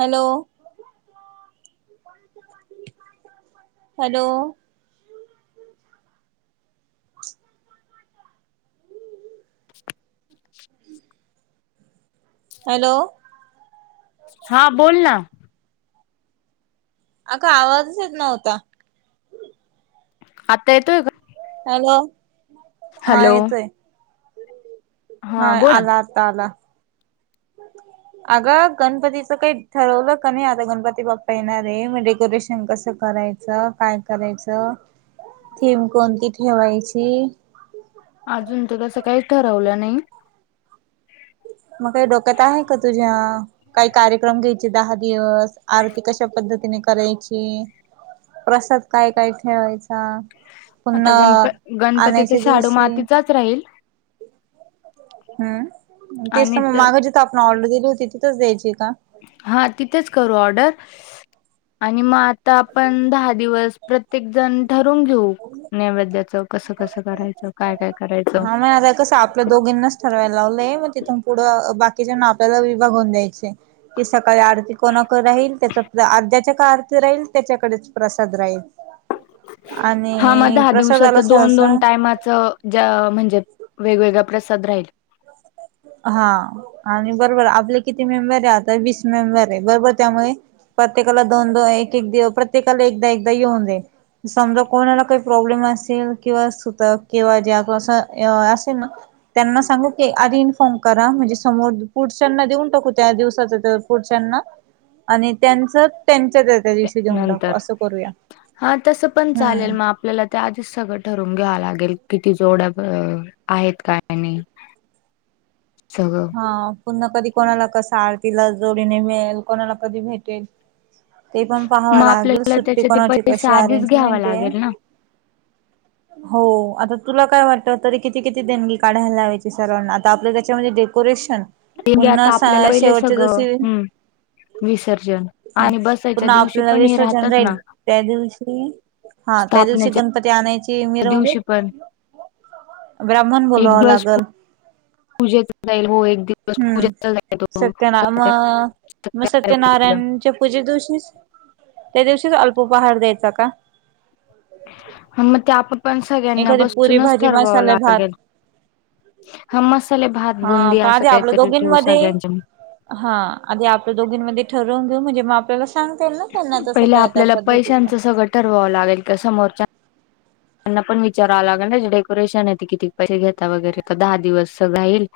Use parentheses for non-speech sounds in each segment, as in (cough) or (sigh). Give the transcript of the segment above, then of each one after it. Hello. Hello. (inaudible) हम् hello. हा बोल ना‌. ‌ अगं आवाजच येत नव्हता. आत्ता येतोय का? हॅलो हा हॅलो येतोय. हा आला आता आला. अगं गणपतीचं काही ठरवलं का नाही? आता गणपती बाप्पा येणार आहे, मग डेकोरेशन कसं कराय काय करायचं, थीम कोणती ठेवायची. अजून तर तसं काहीच ठरवलं नाही. मग काय डोक्यात आहे का तुझ्या? काही कार्यक्रम घ्यायचे दहा दिवस? आरती कश्या पद्धतीने करायची, प्रसाद काय काय ठेवायचा. आता गणप पुन्हा गणपती तर आणायच्या शाडू दिवशी मातीचाच राहील हम्म. तेच तर आणि मग मागाची (unintelligible) आपण ऑर्डर दिली होती तिथंच द्यायचीे का? हा तिथेच करू ऑर्डर आणि मग आता आपण दहा दिवस प्रत प्रत्येकजण ठरून घेऊ. नैवेद्याच कसं कसं करायचं, काय काय करायचं. हा म आ का साप आपल्या दोघींनाच ठरवायला लावलंय मग तिथून पुढं बाकीच्या ना आपल्याला विभागवून द्यायचं. की सकाळी आरती कोणाकडं राहील त्याचा अर्ध्याच्या का आरती राहील त्याच्याकडेच. प्रसाद राहील. हा मग आणि दहा प्रसादाला दिवसाचं दोन, दोन सहसा टायमाचं. जा म्हणजे वेगवेगळा प्रसाद राहील. हा आणि बरोबर आपले किती मेंबर आहे आता वीस मेंबर आहे. बरोबर त्यामुळे प्रत्येकाला दोन दोन एक एक प्रत्येकाला एकदा एकदा येऊन जाईन. समजा कोणाला काही प्रॉब्लेम असेल किंवा सुतक किंवा ज्यात असं असेल ना त्यांना सांगू की आधी फोन करा म्हणजे समोर पुढच्यांना देऊन टाकू त्या दिवसाचा पुढच्यांना आणि त्यांच त्यांच्यात नंतर हा तस पण हम्म. चालेल मग आप आपल्याला त्या आधीच सगळं ठरून घ्यावं लागेल. किती जोड्या अ आहेत काय नाही. (inaudible) (unintelligible) हा पुन्हा कधी कोणाला कस आरतीला जोडीने मिळेल कोणाला कधी भेटेल? ते पण पाहावं मग लागेल आपल्याला सुट्टी त्याचे ते कोणाची पैसे कशी आधीच घ्यावा अरेंजमेंट आहे. लागेल ना हो आता तुला काय वाट तरी किती किती देणगी काढायला लावायची? सर्वांना आता आपल्या त्याच्यामध्ये डे डेकोरेशन म्हणजे पुन्हा आता आपल्याला पहिले शेवटच्या सगळं दिवशी हम्म विसर्जन हम आणि बसायच्या पुन्हा दिवशी आपल्याला पण हे विसर्जन राहतात राहील ना त्यादिवशी हा त्या दिवशी स्थापनेच्या गणपती आणायची. कि मिरवणूक दिवशी पण ब्राह्मण बोलावाव लागल. पूजेच जाईल हो एक दिवस हम्म पूजेचा जाईल होय. सत्यना मग, मग पूजा. सत्यनारायणच्या पूजे दिवशीच. त्या दिवशीच अल्प उपहार द्यायचा का? हां मग ते आपण पण सगळ्यांना एखादी पुरी बसूनच भाजी ठरवावं मसाले भात लागेल. हा मसाले भात हा बुंदी पण असं आधी आपल्या काहीतरी ठेवू दोघींमध्ये सगळ्यांच्या मध हा आधी आपलं दोघींमध्येध्ये ठरवून घेऊ म्हणजे मग आपल्याला स सांगता येईल ना त्यांना तसं, पहिले त्या त्या आपल्याला पद्धतीचं. पैशांचं सगळं ठरवावं लागेल का, समोरच्या. त्यांना पण विचारावं लागेल ना जे डेकोरेशन आहे ते किती पैसे घेता वगैरे तर दहा दिवस राहील.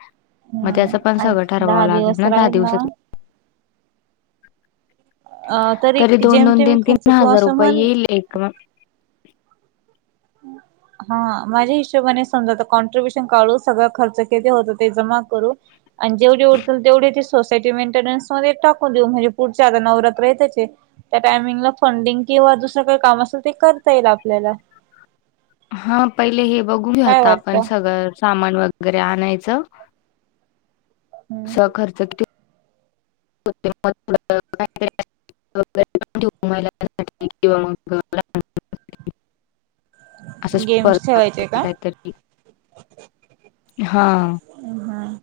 मग हम्म त्याचं पण सगळं ऐक ठरवावं दहा दिवस लागेल ना, दहा राहील दिवसाच ये. अ तरी दोन दोन, जेमतेम तीन खर्च तीन तू हजार असं रुपये म्हण येईल एक म हम्म. हा माझ्या हिशेबाने समजा आता कॉन्ट्र्रीब्युशन काढू सगळा खर्च किती होत ते जमा करू. आणि जेवढी उरतील तेवढी ती सोसायटी मेंटेन्स मध्ये टाकून देऊ म्हणजे, पुढचे आता नवरात्र येतंच ये. त्या टायमिंगला फंडिंग किंवा दुसरं, काही काम असेल ते करता येईल आपल्याला. हा पहिले हे बघू घेऊ काय आता आपण वाटतं सगळं. सामान वगैरे आणायचं स खर्च. ठे (unintelligible) (inaudible) (unintelligible) असं गेम्स स्पर्धा ठेवायचे का काय तर. हा. हम्म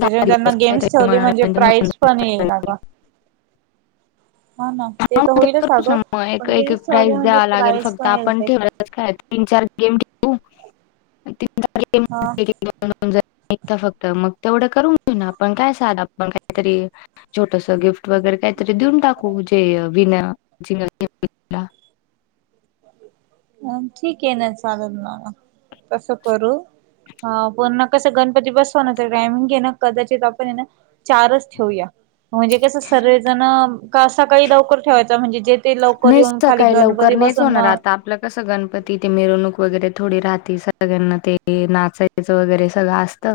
दहा त्यांना दिवस गेम्स काहीतरी ठेवले म्हणजे प्राईज पण येईल ना मनोरंजन ग? हा ना. ह तर ते होईलच करूच अगं ना मग एक पण एक गेम्स ठेवले प्राईज म्हणजे द्यावा लागेल प्राईज फक्त पण आपण येते ठेव खरच काय आत, तीनचार गेम घेऊ, आणि तीन चार गेम. हा. फक्त मग तेवढं करून घे ना. आपण काय साध आपण काहीतरी. छोटस गिफ्ट वगैरे काहीतरी देऊन टाकू जे विना, चिंगल गे (inaudible) अ ठीक आहे ना चालेल मला मग तसं करू. हा पुन्हा कसं गणपती बसवानाच टायमिंग घे ना कदाचित आपण हाय ना चारच ठेऊया म्हणजे कसं सर्व जण, कसं सकाळी लवकर ठेवायचा म्हणजे जे. ते लवकर नाही येऊन खाली सकाळी गणपती लवकर नाहीच बसून होणार मग. आता आपलं कसं, गणपती ते मिरवणूक वगैरे. थोडी राहती सगळ्यांना, ते नाचायचं वगैरे सगळं असत.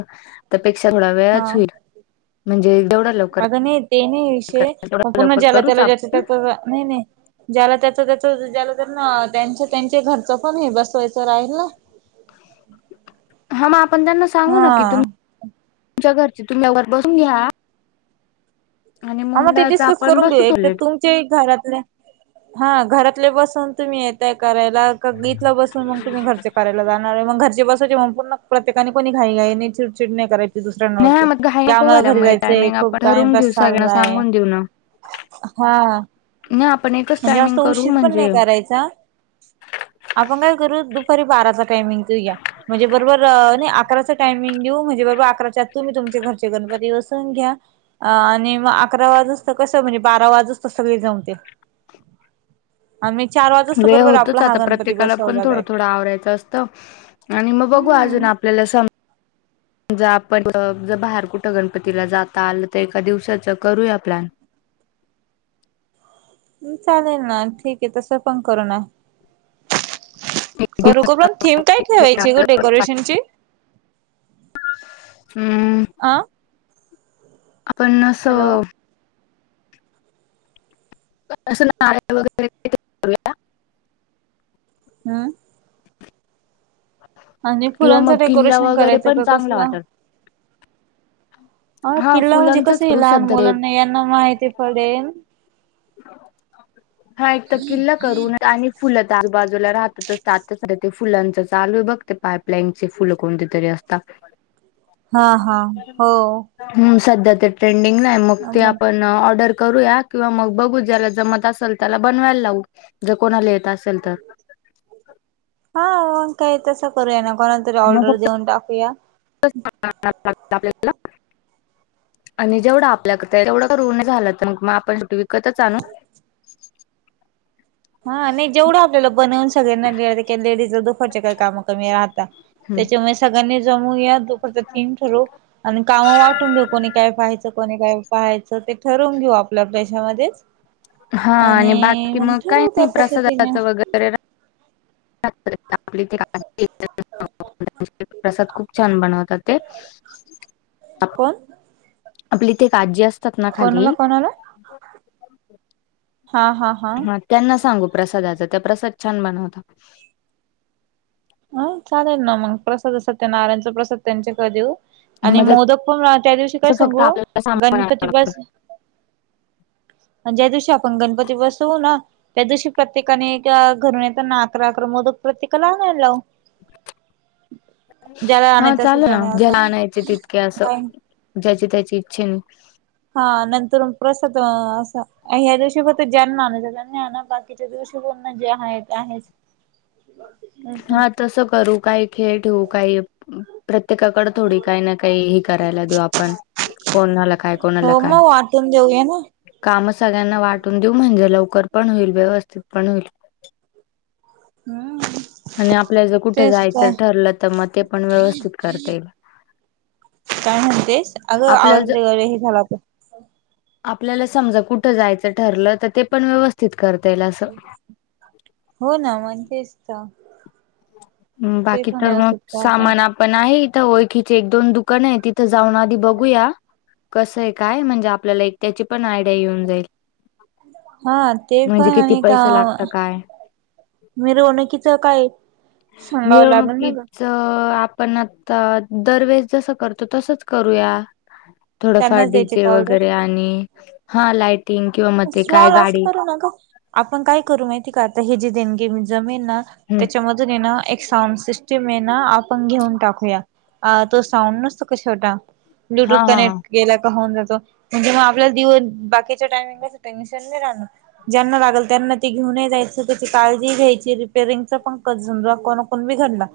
त्यापेक्षा थोडा हा वेळाच होईल, म्हणजे जेवढा लव अगं नाही ते नाही विषय मग, पुन्हा लवकर ज्याला करूच त्याला जेच आपण त्यांच नाही नाही. ज्याला त्याच त्याच ज्याला तर त्यांच, तेचं घरचं पण हे बसवायचं राहील ना. हा मग आपण त्यांना सांगू हा न कि तुम तुमच्या घरची तुम्ही, लवकर बसून घ्या. आणि हा मग ते मुंबईच डिस्कस आपण करून घेऊ बसू तो एक तर लेट तुम चे एक घरातले हा घरातले बसून तुम्ही यताय करायला. का गीेतला बसून मग तुम्ही घरचे करायला जाणार आहे मग घरचे बसवय पुन्हा प्रत्यका कोणी घाई घई चिडचिड नाही कराय नाही दुसऱ्यांवरती मग घाई की नको आम्हाला व्हायला घरी मग जायचंय, टायमिंग खूप आपण टाइम ठरवून घेऊ बसा. सगळ्यांना हाय सांगून देऊ ना हां.. नाही आपण एकच म्हणजे टायमिंग जास्तं करू उशीर पण नाही म्हणजे कराय. आपण काय करूं दुपारी बाराच टायमिंग ठेऊ या. म्हणजे बरोबर नाही अकराचं टायमिंग देऊ म्हणजे, बरोबर अकराच्या आत तुम्ही तुमच्या घरचे गणपती बसून घ्या. अ आणि मग अकरा वाजुस्त कस म्हणजे, बारा वाजुस्त सगळी जमतील. आम्ही चार वाजे वेळ होतोच आता प्रत्येकाला पण थोडं थोडं आवरायचं अस आणि मग बघू अजून, हम्म आपल्याला सम जर आपण जर बाहेर कुठं, गणपतीला जाता आलं तर एका दिवसाच करूया प्लॅन. (unintelligible) चालेल ना, ठीक आहे तसं पण करून आण. एक करू का दिवस पण थीम काय, ठेवायची गं डेकोरेशन ची. हम्म.. अ आपण हॅलो. असं असं (unintelligible) वगैरे (unintelligible) हम्म.. आणि किंवा मग फुलांचं किल्ला डेकोरेशन वगैरे करायचं पण का चांगला कसलं. वाटल अ हा किल्ला म्हणजे फुलांचच कसं हे करू लहान सध्या ते मुलांना यांना माहिती पडेल. हा एक तर किल्ला करू नाहीत आणि फुलं तर आजूबाजूला राहतातच. आताचं ते फुलांच चालू आहे बघ, ते पाईपलाईनचे फुलं कोणते तरी असता. ह हम्म.. सध्या ते ट्रेंडिंग ला आहे, मग हा ते आपण. ऑर्डर करूया किंवा मग, बघू ज्याला जमत असेल त्याला, बनवायला लावू जर कोणाला येत असेल तर. हा काही तसं करूया, ना कोणालातरी मग ऑर्डर फक्त देऊन टाकूया. (inaudible) आपल्याला आणि जेवढं आपल्या (unintelligible) तेवढं करुन झालं तर मग आपण शेवटी विकतच आणू. हा नाही जेवढं आपल्याला बनवून, सगळ्यांना लि लेडीज दुपारच्या काही काम कमी राहता. हम्म. त्याच्यामुळेस सगळ्यांनी जमू या दुपारच थीम ठरू. आणि काम वाटून घेऊ कोणी, काय पाहायचं कोणी काय. पाहायचं ते ठरवून घेऊ, आपल्या पैसा मध्येच. हा आणि बाकी मग काय? त्या नाही पद्धतीने प्रसादाचं वगैरे (unintelligible) आपली ते (unintelligible) प्रसाद खूप छान बनवतात ते. कोण? आपली इथे, आजी असतात ना खाली. कोणाला कोणाला हा हा. हा हां त्यांना सांगू प्रसादाचं, त्या प्रसाद छान बनवतात. हां चालेल ना मग, प्रसाद सत्यनारायणचा प्रसाद त्यांचेकडे देऊ. आणि मग त्याच मोदक पण त्या दिवशी काय फक्त सांगू, आपल्याला सामान गणपती आणायला बस आणि ज्या दिवशी आपण गणपती बसवू ना. त्या दिवशी प्रत्येकाने त्या घरून येताना अकरा अकरा मोदक प्रत्येकाला आणायला लाऊ. ज्याला हा आणायचं असेल चालेना त्याने असा ज्याला आणयचे तितके असं, काय ज्याची त्याची इच्छे न. हां नंतर प्रसाद असा आ ह्या दिवशी फक्त ज्यांना आणायचं त्यांनी आणा, बाकीच्या दिवशी पुन्हा जे आहे ते आहेच. (inaudible) हा तसं करू काही खेळ ठेवू, काही प्रत्येकाकडं थोडी काही ना काही. करायला देऊ आपण, कोणाला काय कोणाला हो काय. मग वाटून देऊया ना कामं सगळ्यांना वाटून देऊ, म्हणजे लवकर पण होईल, व्यवस्थित पण होईल. हं. आणि आपल्याला जर कुठं जायचं ठरलं तर, मग ते पण व्यवस्थित करता येईल. काय म्हणतेस? अगं आपल्याला आवाज ज वगैरे हे झाला पण. आपल्याला समजा कुठ जायचं ठरलं, तर ते पण व्यवस्थित करता येईल असं. हो ना मग तेच तर. ते बाकी पण तर मग व्यवस्थित करताय. सामान आप पण आहे इथं ओळखीचे एक दोन दुकान आहे, तिथं जाऊन आधी बघूया. कसंय काय म्हणजे आपल्याला एक त्याची पण आयडिया येऊन जाईल. हा ते म्हणजे पण किती आणि का पैसे लागत काय मिरवणूकीच कायं. मिरवणुकीत ग आपण आता दरवेस जसं करतो तसच करूया. थोडंफार त्यांनाच डी द्यायचे जे का ऑर्डर? वगैरे आणि हा लायटिंग किंवा म ते काय स्मॉल असं गाडी करू आपण काय करू माहिती का? आता हे जे देणगे म जमेन ना हम्म त्याच्यामधून जूनेन एक साउंड सिस्टम ना आपण घेऊन टाकूया. अ तो साऊंड नसतो का छोटा हा ब्लूटूथ हा हा कनेक्ट गेला का होऊन जातो म्हणजे मग आपल्याला दिवन बाकीच्या टायमिंगला टेन्शन नाही राहनार. ज्यांना लागेल त्यांना ते घेऊनही जायचं त्याची काळजी घ्यायची रिपेरिंगच पंकज फोण बिगडला.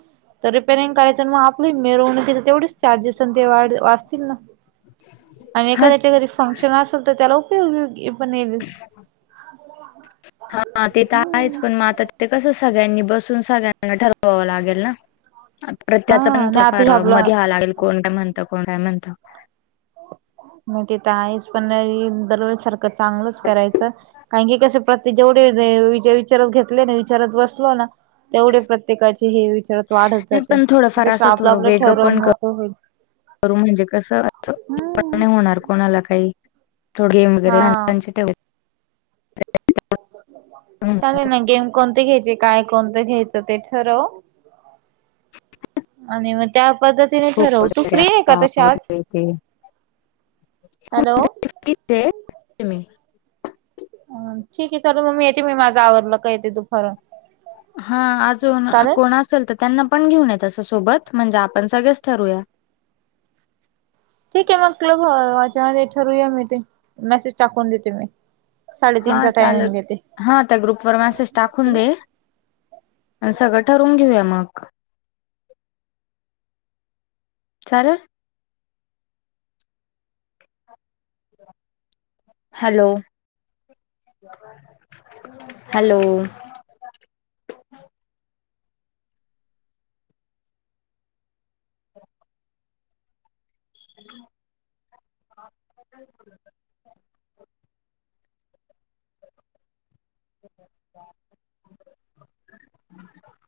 तर रिपेरिंग करायचं मग आपली मिरवणूक की च तर तेवढेच चार्जेस न ते वा वाचतील ना. आणि हा एखाद्याच्या घरी फंक्शन असेल तर त्याला उपयोगी पण येईल ह (unintelligible) (unintelligible) हा ते तर आहेच पण मग आता तिथ कसं सगळ्यांनी बसून सगळ्यांना ठरवावं लागेल ना. (unintelligible) प्रत हा त्याचा पण त नाही आता हे फार आपलं मध्ये हवं लागेल कोण काय म्हणतं कोण काय म्हणत. (unintelligible) हम ते तर आहेच पण दरवेळेज सारखं चांगलंच करायचं. कारन (unintelligible) की कसे प्रत जेवढे वि विचारत घेतले ना विचारत बसलो ना तेवढे प्रत्येकाचे हे विचारात वाढत नाही जातेे पण थोडंफार नाहित असं आपलं आपलं ठरवून मोकळं होईल. कर म्हणजे कसं अस हम्म होणार कोणाला काही थोड गेम वगैरे हा ल ठेव. तर होऊन चालेल जातं. ना गेम कोणते घ्यायचे काय कोणतं घ्यायचं ते ठरव आणि मग त्या पद्ध तिने खो खो ठरव तू वगैरे फ्री आहे का असता तशी आज? वगैरे हॅलो! (unintelligible) अ ठीक आहे चल मग मी येते मी माझं आवरलं का येते दुपारुन. हा अजून कोण असेल तर त्यांना पण घेऊन येत असं सोबत म्हणजे आपण सगळेच ठरूया. ठीक आहे मग क्लबच्यामध्ये हे ठरूया मग ते मेसेज टाकून देते मी. हा साडेतीनचा टायमिंग चालेल. देते. हा त्या ग्रुपवर मेसेज टाकून दे आणि सगळं ठरवून घेऊया मग. चालल. (unintelligible) Hello hello! (unintelligible) (inaudible) (unintelligible)